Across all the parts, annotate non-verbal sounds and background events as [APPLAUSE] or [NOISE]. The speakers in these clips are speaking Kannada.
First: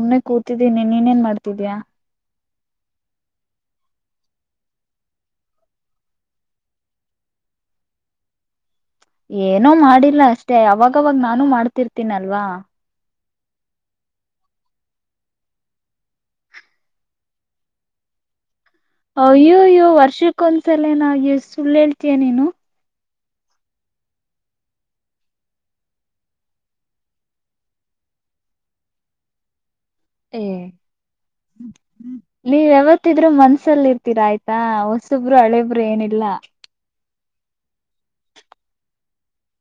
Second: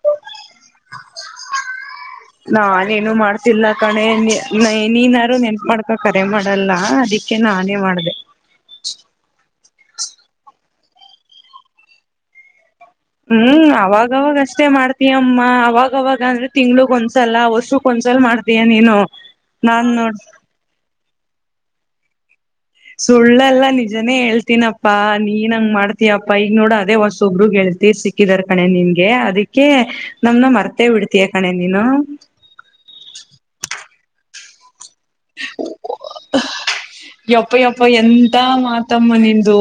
ಒುಮ್ಮೆ ಕೂತಿದ್ದೀನಿ ನೀನ್ೇನ್ ಮಾಡ್ತಿದೀಯಾ ನಾನೇನು ಮಾಡ್ತಿಲ್ಲ ಕಣೆ ನೀ ನೀನ್ಾರು ನೆನ್ಪ ಮಾಡ್ಕ ಕರೆ ಮಾಡಲ್ಲ ಅದಿಕ್ ಅದಕೆ ನಾನೇ ಮಾಡ್ದ ಏನೋ ಮಾಡಿಲ್ಲ ಅಷ್ಟೆ ಅವಾಗವಾಗ ನಾನು ಮಾಡ್ತಿರ್ತೀನಲ್ವಾ ಹ್ಮ್ ಅವಾಗವಾಗ ಅಷ್ಟೇ ಮಾಡ್ತಯಮ್ಮ ಅವಾಗವಾಗ ಅಂದ್ರೆ ತಿಂಗ್ಳಗ್ ಒಂದ್ಸಲ ವರ್ಷಕ್ ಒಂದ್ಸಲ ಮಾಡ್ತ ಅಯ್ಯೋಯ್ಯ ವರ್ಷಕ್ಕೊಂದ್ಸಲ ನ ಸುಳ್ಳು ಹೇಳ್ತಯ ನೀನು ಸುಳ್ಳಲ್ಲಾ ನಿಜನೇ ಹೇಳ್ತೀನಪ್ಪಾ ನೀನ್ ಹಂಗ ಮಾಡ್ತಯಪ್ಪಾ ಈಗ ನೋಡ ಅದೇ ಹೊಸೊಬ್ರಗ್ ಹೇಳ್ತ ಸಿಕ್ಕಿದಾರ್ ಕಣೆ ನಿನ್ಗೆ ಅದಕ್ಕೆ ನಮ್ನ ಏ ಮರ್ತೇ ಬಿಡ್ತೀಯ ಕಣೆ ನೀನು ನೀವ್ ಯಾವತ್ತಿದ್ರರು ಮನ್ಸಲ್ಲಿ ಇರ್ತೀರಾ ಆಯ್ತು ಹಾ ಹೊಸುಬ್ರು ಹಳೇಬ್ರು ಏನಿಲ್ಲ ಯಪ್ಪ ಯಪ್ಪ ಎಂತ ಮಾತಮ್ಮ ನಿಮ್ದು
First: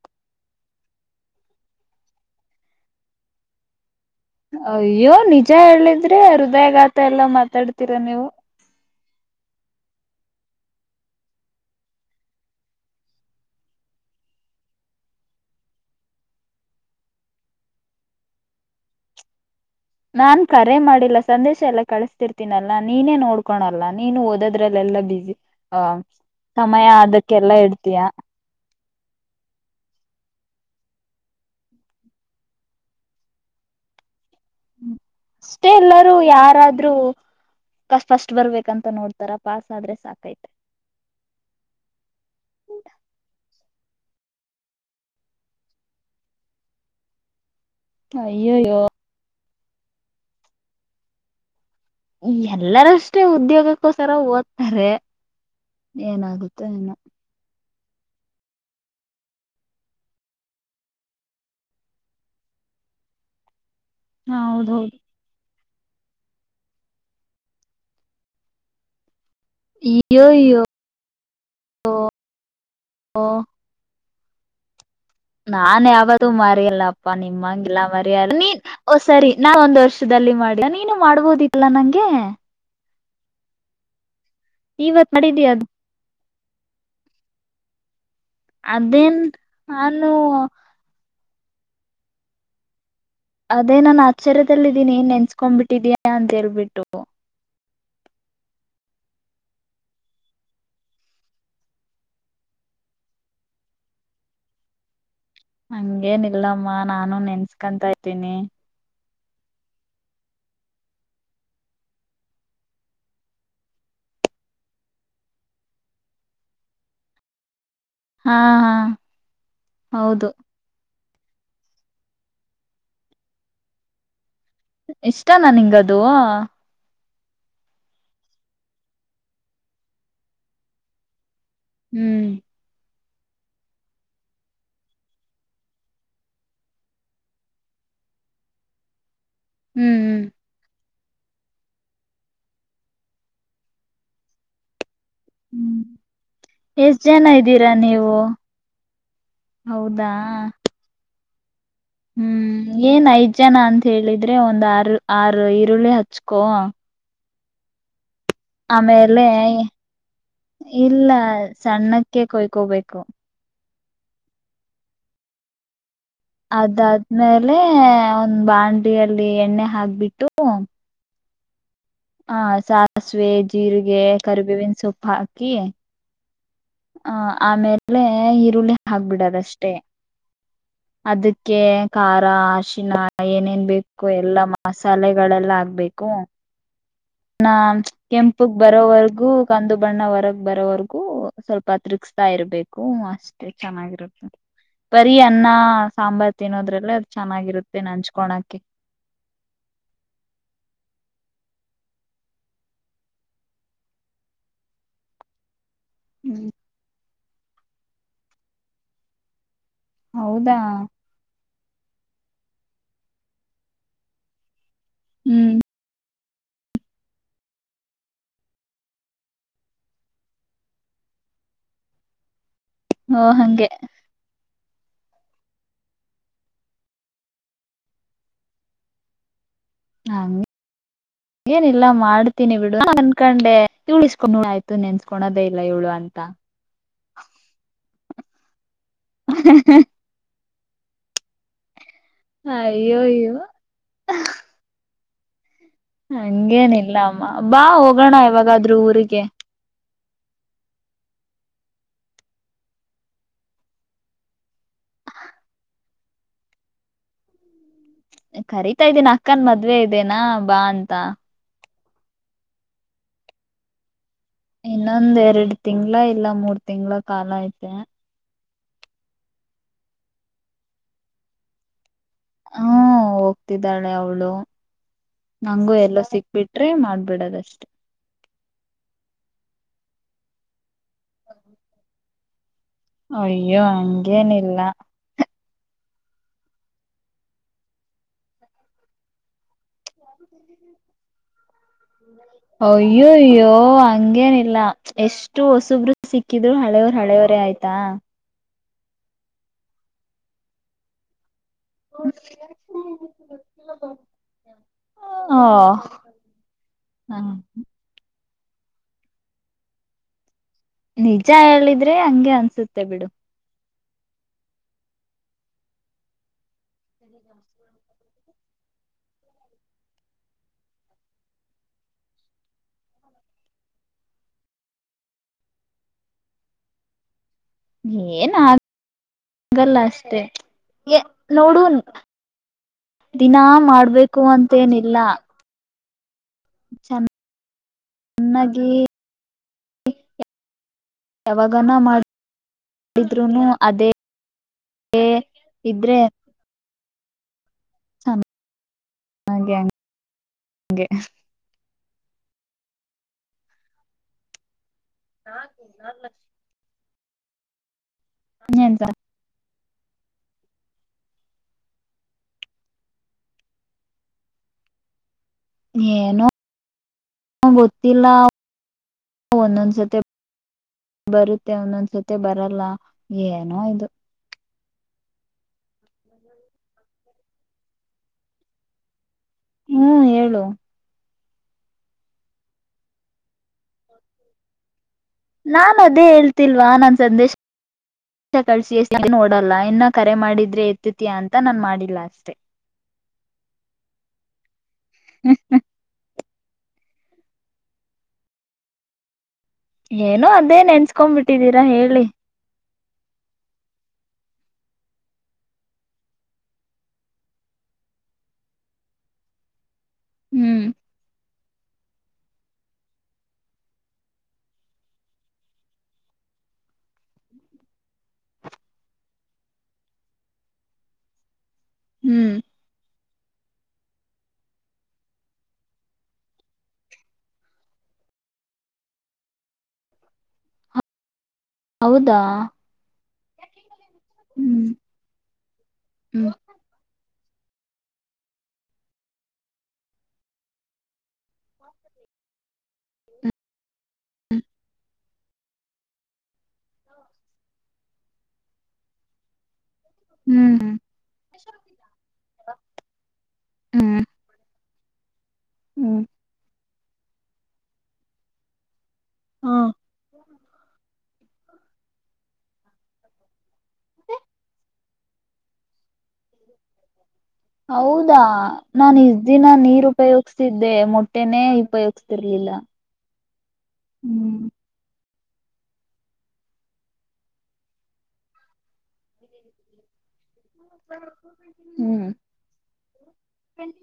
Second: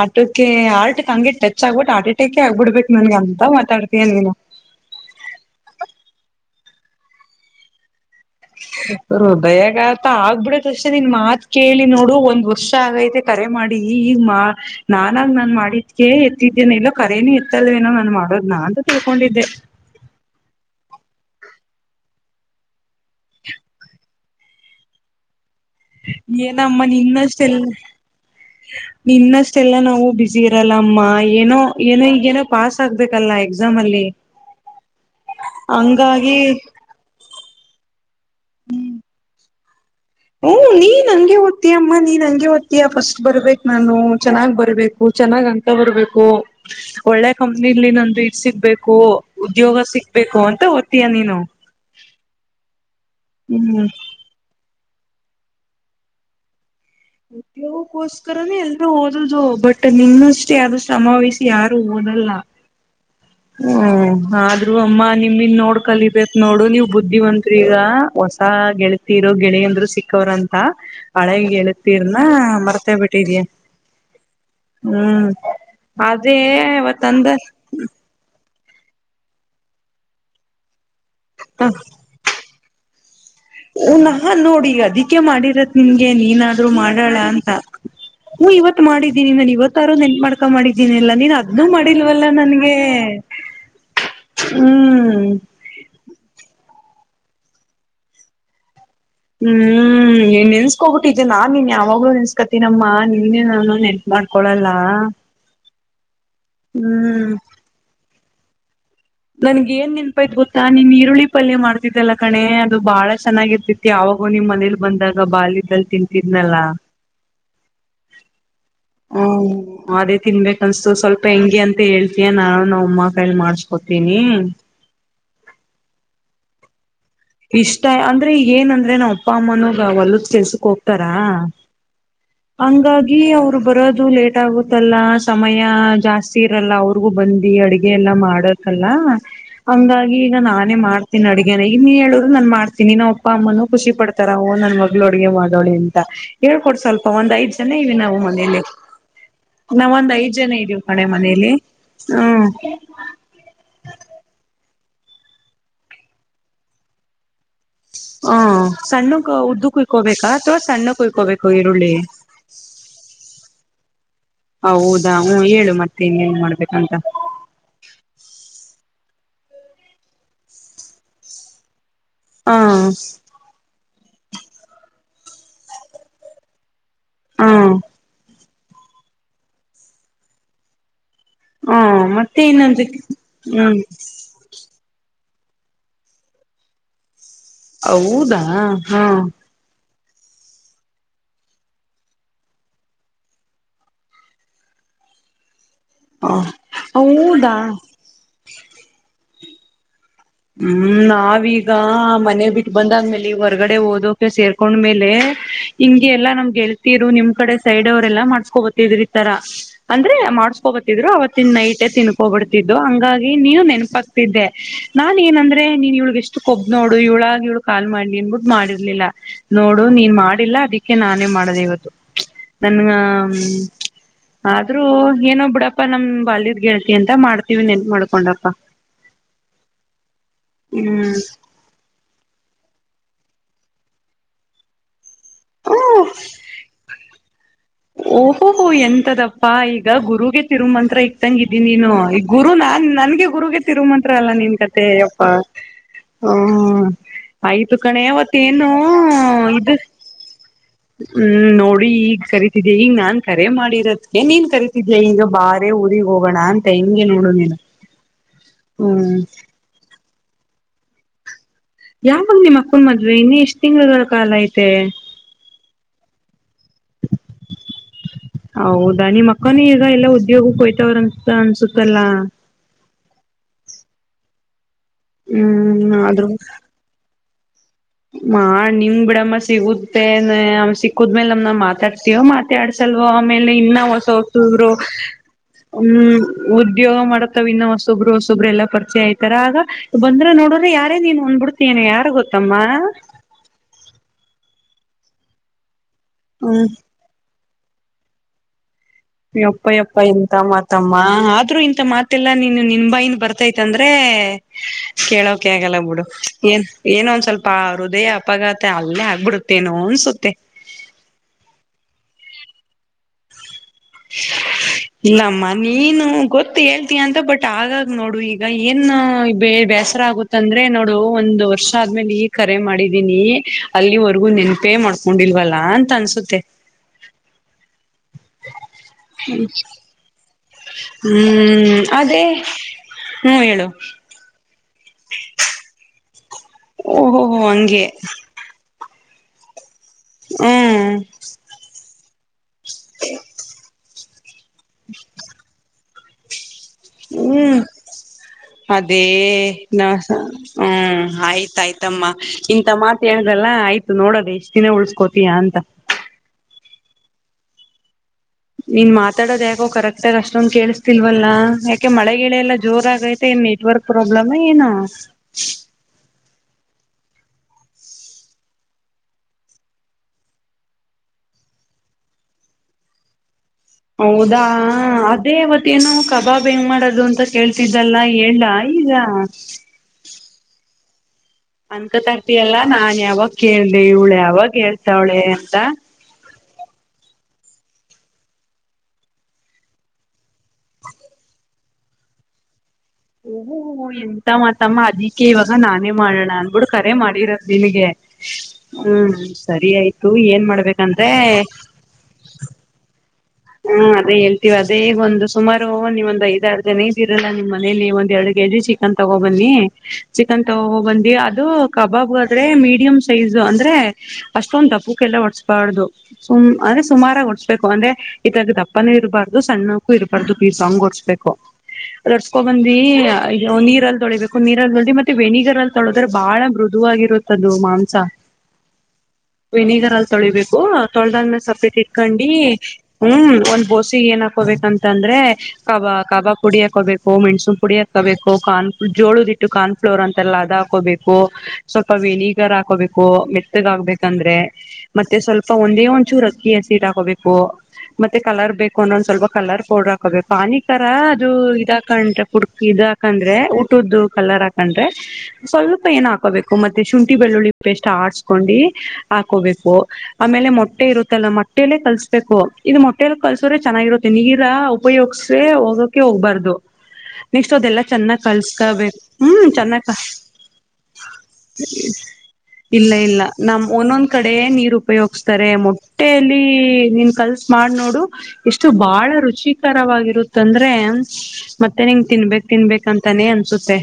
ಆಟುಕ್ಕೆ ಹಾರ್ಟ್ ಗೆ ಹಂಗೆ ಟಚ್ಆಗ್ ಬಿಟ್ಟ್ ಹಾರ್ಟ್ ಅಟ್ಯಾಕ್ ಆಗ್ಬಿಡ್ಬೇಕ್ ನಿಮ್ಗೆ ಅಂತ ಮಾತ್ ಆಡ್ಬಿ ಅಯ್ಯ್ ಏನ್ ನಿಜ ಹೇಳಿದ್ರೆ ಹೃದಯಘಾತ ಎಲ್ಲ ಮಾತಾಡ್ತಿರ ನೀವು ಹೃದಯಘಾತ ಆಗ್ಬಿಡತ್ತೆ ಅಷ್ಟೇ ನಿನ್ ಮಾತ್ ಕೇಳಿ ನೋಡು ಒಂದ್ ವರ್ಷ ಆಗಾಯ್ತೆ ಕರೆಮಾಡಿ ಈ ಈಗ ಮಾ ನಾನಾಗ್ ನಾನ್ ಮಾಡಿದ್ಕೆ ಎತ್ತಿದ್ದೇನೆ ಇಲ್ಲಾಂದ್ರೆ ಕರೇನೂ ಎತ್ತಲ್ಲೇನೋ ಏನೋ ನಾನ್ ಮಾಡೋದ್ನ ತಿಳ್ಕೊಂಡಿದ್ದೆ ನಾನ್ ಕರೆ ಮಾಡಿಲ್ಲ ಸಂದೇಶ ಎಲ್ಲಾ ಕಳಿಸಸ್ತಿರ್ತೀನಲ್ಲಾ ನೀನೇ ನೋಡ್ಕೋಳಲ್ಲಾ ನೀನು ಓದೋದ್ರಲ್ಲೆಲ್ಲ ಎಲ್ಲ ಬಿಸಿ ಆ ಏನಮ್ಮ ಸಮಯ ಅದ್ಕೆಲ್ಲ ನಿನ್ನಷ್ಟೆಲ್ ಇಡ್ತಿಯಾ ನಿನ್ನಷ್ಟೆಲ್ಲಾ ನಾವು ಬ್ಯುಸಿ ಇರಲ್ಲ ಅಮ್ಮ ಏನೋ ಏನೋ ಈಗೇನೋ ಪಾಸ್ ಆಗ್ಬೇಕಲ್ಲ ಎಕ್ಸಾಮ್ ಅಲ್ಲಿ ಅಷ್ಟೇ ಎಲ್ಲಾರೂ ಹಂಗಾಗಿ ಯಾರಾದ್ರೂ ಫಸ್ಟ್ ಫಸ್ಟ್ ಬರ್ಬೇಕಂತ ನೋಡ್ತಾರ ಪಾಸ್ ಆದ್ರೆ ಸಾಕೈತೆ. ಹ್ಮ್ ನೀನ್ ಹಂಗೆ ಓತ್ತಿಯಮ್ಮ ನೀನ್ ಹಂಗೆ ಓಡ್ತಿಯ ಫಸ್ಟ್ ಬರ್ಬೇಕ್ ನಾನು ಚೆನ್ನಾಗ್ ಬರ್ಬೇಕು ಚೆನ್ನಾಗ್ ಅಂಕ ಬರ್ಬೇಕು ಒಳ್ಳೆ ಕಂಪ್ನಿಲ್ಲಿ ನಂದು ಇಟ್ ಅಯ್ಯಯ್ಯೋ ಸಿಗ್ಬೇಕು ಉದ್ಯೋಗ ಸಿಗ್ಬೇಕು ಅಂತ ಓತ್ತಿಯ ನೀನು ಎಲ್ಲರು ಅ ಷ್ಟೇ ಹ್ಮ್ ಉದ್ಯೋಗಕ್ಕೋಸ್ಕರ ಓದ್ತಾರೆ ಏನಾಗುತ್ತೋ ಏನೋ ಉದ್ಯೋಗಕ್ಕೋಸ್ಕರನೇ ಎಲ್ರು ಓದದು ಬಟ್ ನಿನ್ನಸ್ಟ್ ಯಾರು ಶ್ರಮ ವಹಿಸಿ ಯಾರು ಓದ [UNINTELLIGIBLE] ಲ್ಲ [INAUDIBLE] ಹ್ಮ ಆದ್ರೂ ಹೌದೌದು ಅಮ್ಮ ನಿಮಿಗ್ ನೋಡ್ ಕಲಿಬೇಕಕ್ ನೋಡು ನೀವು ಬುದ್ಧಿವಂತ್ರೀಗ ಹೊಸ ಗೆಳತಿ ಯರು ಗೆಳೆಯಂದ್ರು ಸಿಕ್ಕವ್ರ ಅಂತ ಅಯ್ಯಯ್ಯೋ ಹಳೆ ಗೆಳ ತಿರ್ನ ಮರ್ತೆ ಬಿಟ್ಟಿದೀಯ ಹ್ಮ್ ನಾನ್ ಯಾವತ್ತೂ ಅದೇ ಮರಿಯಲ್ಲಪ್ಪ ಅವತ್ತಂದ ನಿಮ್ಮಂಗೆಲ್ಲ ಮರಿಯಲ್ಲ ನೀ ಓ ಸರಿ ನಾವ ಒಂದ್ ವರ್ಷದಲ್ಲಿ ಮಾಡಿಲ್ಲ ನೀನು ಮಾಡ್ಬೋದಿತ್ತಲ್ಲ ನಂಗೆ. ಹೊ ನಾನ್ ನೋಡಿ ಇವತ್ ಅದಿಕೆ ಮಾಡಿದೀಯ ಅದು ಮಾಡಿರದ್ ನಿಮ್ಗೆ ನೀನಾದ್ರೂ ಮಾಡಣ ಅಂತ ಹು ಇವತ್ ಅದೇನ್ ಮಾಡಿದೀನಿ ನಾನ್ ಇವತ್ತಾರು ನಾನು ನೆನ್ಪ್ ಮಾಡ್ಕೊಂಡ್ ಮಾಡಿದ್ದೀನಿ ಅಲ್ಲ ನೀನ್ ಅದ್ ಅದೂ ಮಾಡಿಲ್ವಲ್ಲ ನನ್ಗೆ. ಅದೇ ನಾನ್ ಆಶ್ರ್ಯದಲ್ಲಿದ್ದೀನಿ ಹ್ಮ್ ನೆನ್ಸ್ಕೊಂಡ್ಬಿಟ್ಟಿದಿಯಾ ಅಂತ ಹೇಳ್ಬಿಟ್ಟು. [UNINTELLIGIBLE] ಹ್ಮ್. ಹ್ಮ್ ನೀನ್ ನೆನ್ನ್ಸ್ಕೊಬಿಟ್ಟಿದ್ದೆ ನಾನ್ ನೀನ್ ಯಾವಾಗ್ಲೂ ನೆನ್ಸ್ಕೋತೀನಮ್ಮ ನಿನ್ ನಾನು ನೆನ್ಪ್ ಮಾಡ್ಕೊಳಲ್ಲಾ. ಹಂಗೇನ್ ಇಲ್ಲಮ್ಮ ನಾನು ನೆನ್ಸ್ಕಂತಾ ಇರ್ತಿನಿ. ನನ್ಗ ಏನ್ ನೆನ್ಪಾಯ್ತ್ ಗೊತ್ತಾ ನೀನ್ ಈರುಳ್ಳಿ ಪಲ್ಯ ಮಾಡ್ತಿದ್ದ್ಯಾಲ್ಲ ಕಣೇ ಅದು ಬಾಳ ಚೆನ್ನಾಗಿರ್ತಿತ್ತು ಯಾವ ಹೋಗೋ ನಿಮ್ ಮನೇಲಿ ಬಂದಾಗ ಬಾಲ್ಯದಲ್ಲಿ ತಿಂತಿದ್ನಲ್ಲ. ಹಾ ಹಾ. ಹ್ಮ ಅದೇ ಹೌದು ತಿನ್ಬೇಕ್ ಅನ್ಸ್ತು ಸ್ವಲ್ಪ್ ಪೆಂಗಿ ಅಂತ ಹೇಳ್ತಿಯ ನಾನು ನಮ್ ಅಮ್ಮ ಲಕೈಲಿ ಮಾಡ್ಸ್ಕೊತೀನೀ. ಇಷ್ಟನಾ ನಿಂಗ್ ಅದೂ ಇಷ್ಟ ಅಂದ್ರೆ ಏನಂದ್ರೆ ನಮ್ ಅಪ್ಪ ಅಮ್ಮನೂ ಹೊಲ್ಲದ ಕೆಲ್ಸಕ್ ಹೋಗ್ತಾರಾ ಹ್ಮ್. ಈ ಅವ್ರು ಬರೋದು ಲೇಟ್ ಆಗುತ್ತಲ್ಲ ಸಮಯ ಜಾಸ್ತಿ ಇರಲ್ಲ ಅವ್ರಿಗೂ ಬಂದಿ ಅಡಗೆ ಎಲ್ಲ ಕ್ಕ ಮಾಡಕಲ್ಲ ಹ್ಮ್ ಹಂಗಾಗಿ ಹ್ಮ್ ಈಗ ನಾನೇ ಮಾಡ್ತೀನಿ ಅಡ್ಗೆನ ಇನ್ಹೇಳು ಹ್ಮ್ ನಾನ್ ಮಾಡ್ತೀನಿ ನಮ್ ಅಪ್ಪ ಅಮ್ಮನು ಖುಷಿ ಪಡ್ತಾರ [UNINTELLIGIBLE] ನನ್ ಮ ಮಗ್ಳೋಡ್ಗೆ ಮಾಡೋಳ ಹ್ಮ್ ಅಂತ ಹೇಳ್ಕೊಡ್ ಎಷ್ಟ್ ಸ್ವಲ್ಪ ಒಂದ್ ಐದ್ ಇದ್ದೀರಾ ಜನ ಇವಿ ನೀವು ನಾವು ಮನೇಲಿ. ನಾವ ಹೌದಾ ಒಂದ್ ಐದ್ ಜನ ಇದ್ದೀವ್ ಕಣೆ ಮನೇಲಿ. ಹ್ಮ್ ಏನ್ ಐದ್ ಜನ ಅಂತ್ ಹೇಳಿದ್ರೆ ಒಂದ್ ಆರು ಆರು ಈರುಳ್ಳಿ ಹಚ್ಕೊ. ಹ ಆಮೇಲೇ ಸಣ್ಣಕ್ ಉದ್ದು ಕುಯ್ಕೋಬೇಕಾ ಅಥವಾ ಸಣ್ಣ ಇಲ್ಲ ಕುಯ್ಕೋಬೇಕು ಈರುಳ್ಳಿ ಸಣ್ಣಕ್ಕೆ ಕೊಯ್ಕೋಬೇಕು. [INAUDIBLE] ಹೌದಾ ಹು ಹೇಳು ಮತ್ತ್ ಅದಾದ್ಮೇಲೆ ಒಂದ್ ಬಾಂಡಲೀಯಲ್ಲಿ ಎಣ್ಣೆ ಹಾಕ್ಬಿಟ್ಟು ಹ ಸಾಸಿವೆ ಜೀರಿಗೆ ಕರಿಬೇವಿನ ಸೊಪ್ಪು ಹಾಕಿ ಹ ಆಮೇಲೆ ಈರುಳ್ಳಿ ಹಾಕ್ಬಿಡದಷ್ಟೇ. ಅದಕ್ಕೆ ಹ ಖಾರ ಮತ್ತೆ ಇನ್ನೊಂದು ಅರಶಿನ ಏನೇನ್ ಹ್ಮ್ ಬೇಕು ಎಲ್ಲಾ ಮಸಾಲೆ ಗಳೆಲ್ಲ ಆಗ್ಬೇಕು. ನಾ ಹೌದಾ ಕೆಂಪಗ್ ಹಾ ಬರೋವರ್ಗೂ ಕಂದು ಬಣ್ಣವರಗ್ ಬರೋವರ್ಗೂ ಸ್ವಲ್ಪ ತಿರ್ಗ್ಸ್ತಾ ಇರ್ಬೇಕೂ ಅಷ್ಟೆ ಚೆನ್ನಾಗಿರುತ್ತೆ. ಬರೀ ಅನ್ನ ಸಾಂಬಾರ್ ತಿನ್ನೋದ್ರಲ್ಲೇ ಅದು ಹೌದಾ ಚೆನ್ನಾಗಿರುತ್ತೆ ನಂಚ್ಕೊಣಕ್ಕೆ. ಹ್ಮ್ ನಾವೀಗ ಮನೆ ಬಿಟ್ಟು ಬಂದಾದ್ಮೇಲೆ ಹೊರ್ಗಡೆ ಓದೋಕೆ ಸೇರ್ಕೊಂಡ್ಮೇಲೇ ಹಿಂಗೆ ಎಲ್ಲಾ ನಮ್ ಹ್ಮ್ ಗೆಲ್ತಿರು ನಿಮ್ ಕಡೆ ಸೈಡ್ ಅವ್ರೆಲ್ಲ ಮಾಡ್ಸ್ಕೋಬತಿದ್ರ್ ಈ ತರ. ಅಂದ್ರೆ ಹೌದಾ ಮಾಡ್ಸ್ಕೊಬತಿದ್ರು ಅವರ ತ್ತಿನ್ ನೈಟೆ ತಿನ್ಕೋಬಿಡ್ತಿದ್ದೋ ಹಂಗಾಗಿ ನೀನು ನೆನಪಾಗ್ತಿದ್ದೆ ನಾನ್ ಹ್ಮ್ ಏನಂದ್ರೆ ನೀನ್ ಇವ್ಳ್ಗ್ ಇಷ್ಟ್ ಕೊಬ್ಬ್ ನೋಡು ಇವ್ಳಾಗಿ ಇವಳು ಕಾಲ್ ಮಾಡಿ ನೀನ್ ಬಿಟ್ಟು ಮಾಡಿರ್ಲಿಲ್ಲ ನೋಡು ನೀನ್ ಮಾಡಿಲ್ಲಾ ಅದಕ್ಕೆ ನಾನೇ ಮಾಡ್ ಮಾಡದೆ ಇವತ್ತು. [INAUDIBLE] ನನ್ಗಾ ಓ ಹ್ಮ್ ಹಂಗೆ ಆದ್ರೂ ಏನೊ ಬಿಡಪ್ಪಾ ನಮ್ಮ್ ಬಾಲ್ಯದ್ ಗೆಳ್ತಿ ಅಂತ ಮಾಡ್ತೀವಿ ನೆನಪು ಮಾಡ್ಕೊಂಡಪ್ಪಾ. ಹಂಗೆ ಏನಿಲ್ಲ ಮಾಡ್ತೀನಿ ಬಿಡು [UNINTELLIGIBLE] ಕಂಡೆ ಇಳಿಸ್ಕೊಂಡು ಆಯ್ತು ನೆನ್ಸ್ಕೊಣದೇ ಇಲ್ಲ ಇವಳು ಹ್ಮ್ ಅಂತ. ಓಹೋಹೋ ಎಂತದಪ್ಪಾ ಈಗ ಗುರುಗೆ ತಿರುಮಂತ್ರ ಇಟ್ಟಂಗ ಇದೀ ನೀನು. ಈ ಗುರು ನಾನ್ ಅಯ್ಯೋ ನನ್ಗೆ ಅಯ್ಯೋ ಗುರುಗೆ ತಿರುಮಂತ್ರ ಅಲ್ಲ ನಿನ್ ಕತೆ ಯಪ್ಪ. ಹ್ಮ ಹಂಗೇನಿಲ್ಲ ಅಮ್ಮ ಬಾ ಆಯ್ತು ಕಣೇ ಹೋಗೋಣ ಅವತೇನೂ ಯಾವಾಗಾದ್ರೂ ಊರಿಗೆ ಇದು. ಹ್ಮ್ ನೋಡಿ ಈಗ ಸರಿ ಈಗ ನಾನ್ ಕರೆ ಮಾಡಿರೋದಕ್ಕೆ ನೀನ್ ಕರಿತಿದೀಯ ಈಗ ಬಾರೆ ಊರಿಗ್ ಹೋಗೋಣ ಅಂತ ಹೆಂಗೆ ನೋಡು ನೀನು ಕರಿತಾ ಇದೀನ ಹ್ಮ್ ಅಕ್ಕನ್ ಮದ್ವೆ ಇದೇನಾ ಬಾ ಅಂತ ಯಾವಾಗ ನಿಮ್ಮ ಅಕ್ಕನ್ ಮದ್ವೆ ಇನ್ನ ಎಷ್ಟ್ ತಿಂಗಳುಗಳ ಕಾಲ ಐತೆ ತಿಂಗಳ ಇಲ್ಲ ಮೂರ್ ತಿಂಗಳ ಕಾಲ ಐತೆ ಹೌದಾ ನಿಮ್ಮ ಅಕ್ಕನು ಈಗ ಎಲ್ಲೋ ಉದ್ಯೋಗಕೆ ಹೋಯ್ತವರ ಅನ್ಸುತ್ತಲ್ಲಾ ಹಾ ಹೋಗ್ತಿದ್ದಾಳೆ ಅವಳು ನಂಗು ಹ್ಮ್ ಎಲ್ಲೋ ಸಿಕ್ಬಿಟ್ರೆ ಮಾಡ್ಬಿಡದಷ್ಟೇ ಮಾ ನಿಂಗ್ ಬಿಡಮ್ಮ ಸಿಗುತ್ತೇ ಸಿಕ್ಕ್ಮೇಲೆ ನಮ್ನ ಮಾತಾಡ್ತೀಯೋ ಮಾತಾ ಮಾತೆ ಆಡ್ಸಲ್ವ ಆಮೇಲೆ ಅಯ್ಯೋ ಇನ್ನ ಹೊಸ ಹಂಗೇನಿಲ್ಲ ಹೋಗ್ತಿದ್ರು ಹ್ಮ್ ಉದ್ಯೋಗ ಮಾಡತ್ತಾವನ್ನು ಹೊಸೊಬ್ರು ಹೊಸೊಬ್ರು ಎಲ್ಲಾ ಪರಿಚಯ ಆಯ್ತಾರ ಆಗ ಬಂದ್ರೆ ನೋಡಿದ್ರೆ ಯಾರೇ ನೀನ್ ಹೊಂದ್ಬಿಡ್ತೀನೋ ಯಾರು ಗೊತ್ತಮ್ಮ ಅಯ್ಯ ಅಯ್ಯೋ ಹಂಗೇನಿಲ್ಲ ಎಷ್ಟು ಹೊಸೊಬ್ರು ಸಿಕ್ಕಿದ್ರು ಹ್ಮ್ ಹಳೆಯವರು ಹಳೆಯವರೇ ಆಯ್ತು ತಾ ಯಪ್ಪಯಪ್ಪ ಎಂತ ಮಾತಮ್ಮ ಸಾಥ್ರು ಇಂತ ಮಾತ್ಲ್ಯಲ ನೀನು ನಿನ್ ಬಾಯನ್ ಬರ್ತೈತ್ ಅಂದ್ರೆ ಓ ಕೇಳೋಕೆ ಆಗಲ್ಲ ಬಿಡು ಏನ್ ಏನೋ ಹ ಒಂದ್ ಸ್ವಲ್ಪ ಹೃದಯ ಅಪಘಾತ ಅಲ್ಲೇ ಆಗ್ಬಿಡುತ್ತೇನೋ ಅನ್ಸುತ್ತೆ ನಿಜ ಹೇಳಿದ್ರೆ ಹಂಗೆ ಅನ್ಸುತ್ತೆ ಬಿಡು [UNINTELLIGIBLE] ಇಲ್ಲಮ್ಮ ನೀನು ಗೊತ್ತು ಹೇಳ್ತೀಯ ಅಂತ ಬಟ್ ಆಗಾಗ್ ನೋಡು ಈಗ ಏನು ಬೇಬೇ ಹೆಸರ ಆಗುತ್ತ ಅಂದ್ರೆ ನೋಡು ಒಂದ್ ವರ್ಷ ಆದ್ಮೇಲೆ ಈ ಕರೆ ಮಾಡಿದೀನಿ ಅಲ್ಲಿವರೆಗೂ ನೆನ್ಪೆ ಮಾಡ್ಕೊಂಡಿಲ್ವಲ್ಲಾ ಅಂತ ಅನ್ಸುತ್ತೆ ಏ ನಾ ಗಲ್ಲ ಅಷ್ಟೆ ಎ ನೋಡು ಹ್ಮ್ ಅದೇ ಹ್ಮ ದಿನಾ ಹೇಳು ಮಾಡ್ಬೇಕು ಅಂತೇನಿಲ್ಲ ಓಹೋಹೋ ಹಂಗೆ ಹ್ಮ್ ಯಾವಾಗಾನ ಮಾಡಿದ್ರು ಅದೇ ಏ ಇದ್ರೆ ಹ್ಮ್ ಅದೇ ನ ಹ್ಮ ಆಯ್ತಾಯ್ತು ತಮ್ಮ ಇಂತ ಮಾತ ಹೇಳ್ದಲ್ಲ ಆಯ್ತು ನೋಡದೆ ಇಷ್ಟು ದಿನ ಉಳ [UNINTELLIGIBLE] ನಕು ನಾಾನ ಲಕ್ಷ [UNINTELLIGIBLE] ನೀನ್ ಮಾತಾಡೋದ ಯಾಕ [UNINTELLIGIBLE] ಕರೆಕ್ಟ್ ಆಗಿ ಅಷ್ಟೊಂದು ಕೇಳಸ್ತಿಲ್ವಲ್ಲಾ ಯಾಕೆ ಮಳೆಗಿಳೆಲ್ಲ ಜೋರ ಆಗೈತೆ ಏನ್ ನೆಟ್ವರ್ಕ್ ಪ್ರಾಬ್ಲಮ್ ಏ [UNINTELLIGIBLE] ಹ [UNINTELLIGIBLE] ಏನು ಗೊತ್ತಿಲ್ಲ ಒಂದೊಂದ್ಸತಿ ಬರುತ್ತೆ ಒಂದೊಂದ್ಸತಿ ಬರಲ್ಲ ಏ ಹೌದಾ [UNINTELLIGIBLE] ಹಾ ಅದೇವತ್ತೇನು ಕಬಾಬ್ ಹೆಂಗ್ ಮಾಡೋದು ಅಂತ ಕೇಳ್ತಿದ್ದಲ್ಲ ಎಲ್ಲ ಈಗ ಹ್ಮ್ ಹೇಳು ಅಂತ ತರ್ತಿಯಲ್ಲಾ ನಾನ್ ಯಾವಾಗ ಕೇಳ್ದ ಇವಳು ಯಾವಾಗ ಹೇಳ್ತಾವಳೆ ಅಂತ [UNINTELLIGIBLE] ಲ್ವಾ [UNINTELLIGIBLE] ನನ್ ಸಂದೇಶ ಕಿಸಿ ನೋಡಲ್ಲ ಇನ್ನ ಕರೆ ಮಾಡಿದ್ದ [UNINTELLIGIBLE] ಇದ್ರೆ ಎತ್ತತಿಯಾ ಅಂತ ನಾನನ್ ಮಾಡಿಲ್ಲ ಅಷ್ಟೇ ಓಹೋ ಎಂತ ಮಾತಮ್ಮ ಅದಕ್ಕೆ ಇವಾಗ ನಾನೇ ಮಾಡೋಣ ಅಂತ [UNINTELLIGIBLE] ಬಿಡು ಕರೆ ಮಾಡಿರದ ನಿನಗೆ ಹ್ಮ್ ಸರಿ ಆಯ್ತು ಏನೋ ಏನ್ ಅದೇ ಮಾಡ್ಬೇಕಂದ್ರೆ ನೆನ್ಸ್ಕೊಂಡ್ ಬಿಟ್ಟಿದ್ದೀರಾ ಹೇಳಿ ಹಾ ಅದೇ ಹೇಳ್ತೀವಿ ಅದೇಗ ಒಂದು ಸುಮಾರು ನೀವೊಂದಂದು ಐದಾರು ಜನ ಇದ್ದಿರಲ್ಲ ನಿಮ್ಮ ಮನೇಲಿ ಒಂದ್ ಎರಡು ಚಿಕನ್ ತಗೋ ಬನ್ನಿ ಚಿಕನ್ ಹ್ಮ್ ತಗೋ ಬಂದಿ ಅದು ಕಬಾಬ್ ಮೀಡಿಯಂ ಸೈಜ್ ಅಂದ್ರೆ ಅಷ್ಟೊಂದ ಧಪ್ಪುಕ್ಕೆಲ್ಲ ಹೊಸ್ಬಾರ್ದು ಸುಾಮರು [UNINTELLIGIBLE] ಓಡ್ಸ್ಬೇಕು ಅಂದ್ರೆ ಇದಾಗ ದಪ್ಪನ ಇರಬಾರ್ದು ಸಣ್ಣಕ್ಕೂ ಇರಬಾರ್ದು ಪೀಸಾಂಗ್ ಓಡ್ಸ್ಬೇಕು ಹ್ಮ್ ಡ್ಸ್ಕೊ ಬಂದಿ [UNINTELLIGIBLE] ನೀರಲ್ಲಿ ತೊಳಿಬೇಕು ನೀರಲ್ಲಿ ತೊಳಿ ಮತ್ತೆ ವೆನಿಗರ್ ಅಲ್ಲಿ ತೊಳದ್ರೆ ಬಹಳ ಮೃದುವಾಗಿರುತ್ತದು ಮಾಂಸ ಹ [INAUDIBLE] [UNINTELLIGIBLE] ವಿನಿಗರ್ ಅಲ್ಲಿ ತೊಳಿಬೇಕು ತೊಳೆದಾದ್ಮೇಲೆ ಸಪ್ರೇಟ್ ಹೌದಾ ಇಟ್ಕೊಂಡು [UNINTELLIGIBLE] ಹ್ಮ್ ಒಂದ್ ಬೋಸೆ ಏನ್ ಹ್ಮ್ ಹಾಕೋಬೇಕಂತ ಅಂದ್ರೆ ಕಬಾ ಹ್ಮ್ ಕಬಾಬ್ ಪುಡಿ ಹಾಕೋಬೇಕ ಹ ಮೆಣಸುನ್ ಪುಡಿ ಹಾಕೋಬೇಕು ಕಾರ್ನ್ ಜೋಳದ ಇಟ್ಟು ಕಾರ್ನ್ ಫ್ಲೋರ್ ಅಂತೆ ಎಲ್ಲ ಅದ ಹಾಕೋಬೇಕು ಸ್ವಲ್ಪ ವನಿಗರ್ ಹಾಕೋಬೇಕು ಮೆತ್ತಗಾಗಗ್ಬೇಕು [UNINTELLIGIBLE] ಯಂದ್ರೆ ಮತ್ತೆ ಸ್ವಲ್ಪ ಒಂದೇ ಒಂದ್ಚೂರಕ್ಕಿ ಹಸಿಟ್ಕೋಬೇಕು ಮತ್ತೆ ಕಲರ್ ಬೇಕು [UNINTELLIGIBLE] ಸ್ವಲ್ಪ ಕಲರ್ ಪೌಡ್ರ ಹಾಕೋಬೇಕು ಹ್ಮ್ ಪಾನಿಕರ ಅದು ಇದಾಕಂಡ್ರೆ ಕುುಡ್ಕ ಇದ ಹಾಕಂದ್ರೆ ಹ್ಮ್ ಊಟದ್ದು ಕಲರ್ ಹಾಕ್ [UNINTELLIGIBLE] ಸ್ವಲ್ಪ ಹ್ಮ್ ಏನ್ ಹಾಕೋಬೇಕು ಮತ್ತೆ ಶುಂಠಿ ಬೆಳ್ಳುಳ್ಳಿ ಪೇಸ್ಟ್ ಆಡ್ಸ್ಕೊಂಡಿ ಹಾಕೋಬೇಕು ಆಮೇಲೆ ಮೊಟ್ಟೆ ಇರುತ್ತಲ್ಲ ಮೊಟ್ಟೆಯಲ್ಲೇ ಕಲ್ಸ್ಬೇಕು ಇದು ಮೊಟ್ಟೆೆಯಲ್ಲಿ ಕಲ್ಸ್ರೆ ಚೆನ್ನಾಗಿರುತ್ತೆ ನೀರ ಉಪಯೋಗಸ್ರೆ ಹೋಗಕೆ ಹೋಗ್ಬಾರ್ದು ನೆಕ್ಸ್ಟ್ ಅದೆಲ್ಲ ಹೌದಾ ಚೆನ್ನಾಗ್ ನಾನು ಕಲ್ಸ್ಕೊಬೇಕು ಇಷ್ಟ ದಿನ ಹ್ಮ್ ನೀರ್ ಚೆನ್ನಾಗ ಉಪಯೋಗ್ಸ್ತಿದ್ದೆ ಮೊಟ್ಟೆನೇ [UNINTELLIGIBLE] ಉಪಯೋಗ್ಸ್ತಿರ್ಲಿಲ್ಲ ಇಲ್ಲ ಇಲ್ಲ ನಮ ಒಂದೊಂದ್ ಕಡೆ ಹ್ಮ್ ನೀರ್ ಉಪಯೋಗ [UNINTELLIGIBLE] ಹ್ತಾರೆ ಮೊಟ್ಟೆೆಯಲ್ಲಿ ನೀನ್ ಕಲ್ [UNINTELLIGIBLE] ಮಾಡ್ ನೋಡು ಎಷ್ಟು ಬಹಳ ರುಚಿಕರವಾಗಿರುತ್ತ [UNINTELLIGIBLE] ತೊಂದ್ರೆ ಮತ್ತೆ ನಿಂಗ ತಿನ್ಬೇಕ್ ತಿನ್ಬೇಕ್ಂತಾನೇ ಅನ್ಸುತ್ತೆ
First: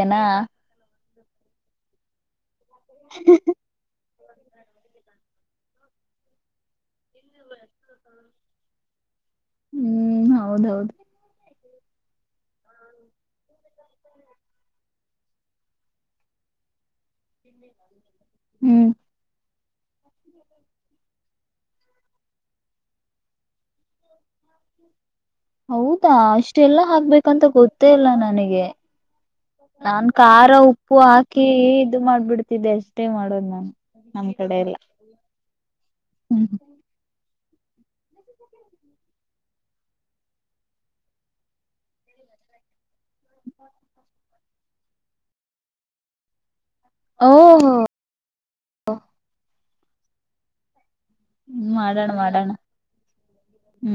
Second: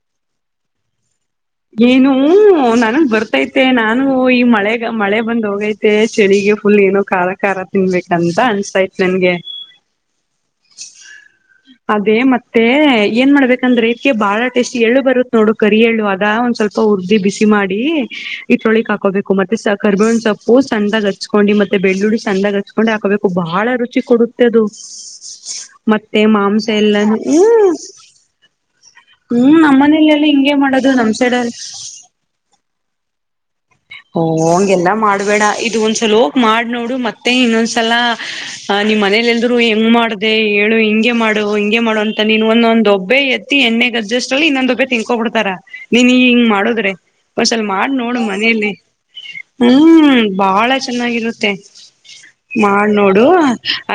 ೇನಾ ಏನು ನನಗ್ ಬರ್ತೈತೆ ನಾನು ಹ ಈ ಮಳೆಗ ಮಳೆ ಬಂದ್ ಹೋಗೈತೆ ಚಳಿಗೆ ಫುಲ್ ಏನೋ ಖರಾ ಖಾರ ತಿನ್ಬೇಕಂತ ಅನ್ಸ್ತಾತ್ ನನ್ಗೆ ಹ್ಮ್ ಹೌದೌದು ಅದೇ ಮತ್ತೆ ಏನ್ ಮಾಡ್ಬೇಕಂದ್ರೆ ಬಾಳ ಟೇಸ್ಟಿ ಎಳ್ಳು ಬರುತ್ ನೋಡು ಕರಿ ಎಳ್ಳು ಅದ ಒಂದ ಸ್ವಲ್ಪ ಉರ್ದಿ ಬಿಸಿ ಮಾಡಿ ಇಟೂಳಿಕ್ ಹ್ಮ್ ಹಾಕೋಬೇಕು ಮೆ [UNINTELLIGIBLE] ಕರ್ಬೇವಣ್ ಸೊಪ್ಪು ಸ್ಣಾಗ ಹಚ್ಕೊಂಡಿ ಮತ್ತೆ ಬೆಳ್ಳುಳ್ಳಿ ಸಣ್ಣಾಗ ಹಚ್ಕೊಂಡು ಹಾಕೋಬೇಕು ಬಹಳ ರುಚಿ ಕೊಡುತ್ತೆ ಅದು ಹೌದಾ ಮತ್ತೆ ಅಷ್ಟ ಮಾಂಸ ಎಲ್ಲ ಎಲ್ಲಾನು ಹಾಕ್ಬೇಕಂತ ಹ್ಮ್ ಗೊತ್ತೇ ಇಲ್ಲ ನನಗೆ ಹ್ಮ್ ನಾನ್ ನಮ್ಮನೇಲೆಲ್ಲ ಖಾರ ಹಿಂಗೆ ಮಾಡೋದು ಉಪ್ಪು ನಮ್ ಹಾಕಿ ಸೈಡಲ್ಲಿ ಇದು ಮಾಡ್ಬಿಡ್ತಿದ್ದೆ ಅಷ್ಟೇ ಮಾಡೋದ ಮಾಡ ಹಓ ಹಂಗೆಲ್ಲಾ ಮಾಡಬೇಡ ಇದು ಒಂದ್ಸಲ ಹೋಗ ಹ್ಮ್ ಮಾಡ್ ನೋಡು ಮತ್ತ ಮತ್ತೆ ಇನ್ನೊಂದ್ಸಲ ನಿಮ್ ಮನೇಲಿ ಎಲ್್ರು ಹೆಂಗ್ ಮಾಡ್ದ ಹೇಳು ಹಿಂಗೆ ಮಾಡು ಹಿಂಗೆ ಮಾಡು ಅಂತ ನೀನ್ ಒಂದೊಂದ್ೊಬ್ಬೆ ಎತ್ತಿ ಎಣ್ಣೆಗಜ್ಜಸ್ಟ್ ಅಲ್ಲಿ ಇನ್ನೊಂದೊಬ್ಬೆ ತಿನ್ಕೊ ಬಿಡ್ತಾರ ನೀನ್ ಈ ಹಿಂಗ ಮಾಡುದ್ರ ಒಂದ್ಸಲ ಓಹೋ ಮಾಡ ನೋಡು ಮನೇಲಿ ಹ್ಮ ಬಾಳ ಚೆನ್ನಾಗಿರುತ್ತೆ ಮಾಡೋಣ ಮಾಡೋಣ ಮಾಡ ನೋಡು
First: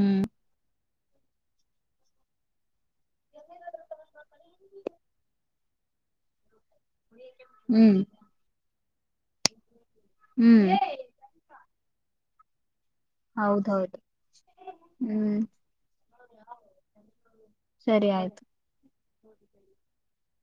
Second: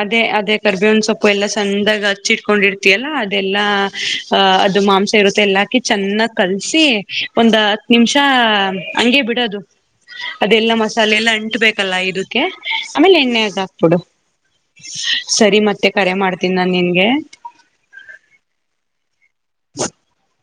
ಅದೇ ಅದೇ ಕಬ ಕಪ್ಪು ಎಲ್ಲ ಚಂದಾಗ ಹಚ್ಚಿ ಇಟ್ಕೊಂಡಿರ್ತಿಯಲ್ಲಾ ಅದೆಲ್ಲಾ ಅ ಅದು ಮಾಂಸ ಇರುತ್ತೆ ಎಲ್ಲಾ ಕಿ ಚೆನ್ನಾಗ್ ಕಲ್ಸಿ ಒಂದ್ ಹತ್ ಹ್ಮ್ ನಿಮಿಷ ಹಂಗಗೆ ಬಿಡೋದು ಹ್ಮ್ ಅದೆಲ್ಲ ಮಸಾಲೆ ಎಲ್ಲ ಅಂಟಬೇಕಲ್ಲ ಇದಕ್ಕೆ ಆಮೇಲೆ ಎಣ್ಣೆಾಗ ಹೌದೌದು ಹಾಕ್ಬಿಡು ಹ್ಮ್ ಸರಿ ಮತ್ತೆ ಕರೆ ಮಾಡ್ತೀನಿ ನಾನ್ ನಿನ್ಗೆ ಆಯ [UNINTELLIGIBLE] [INAUDIBLE]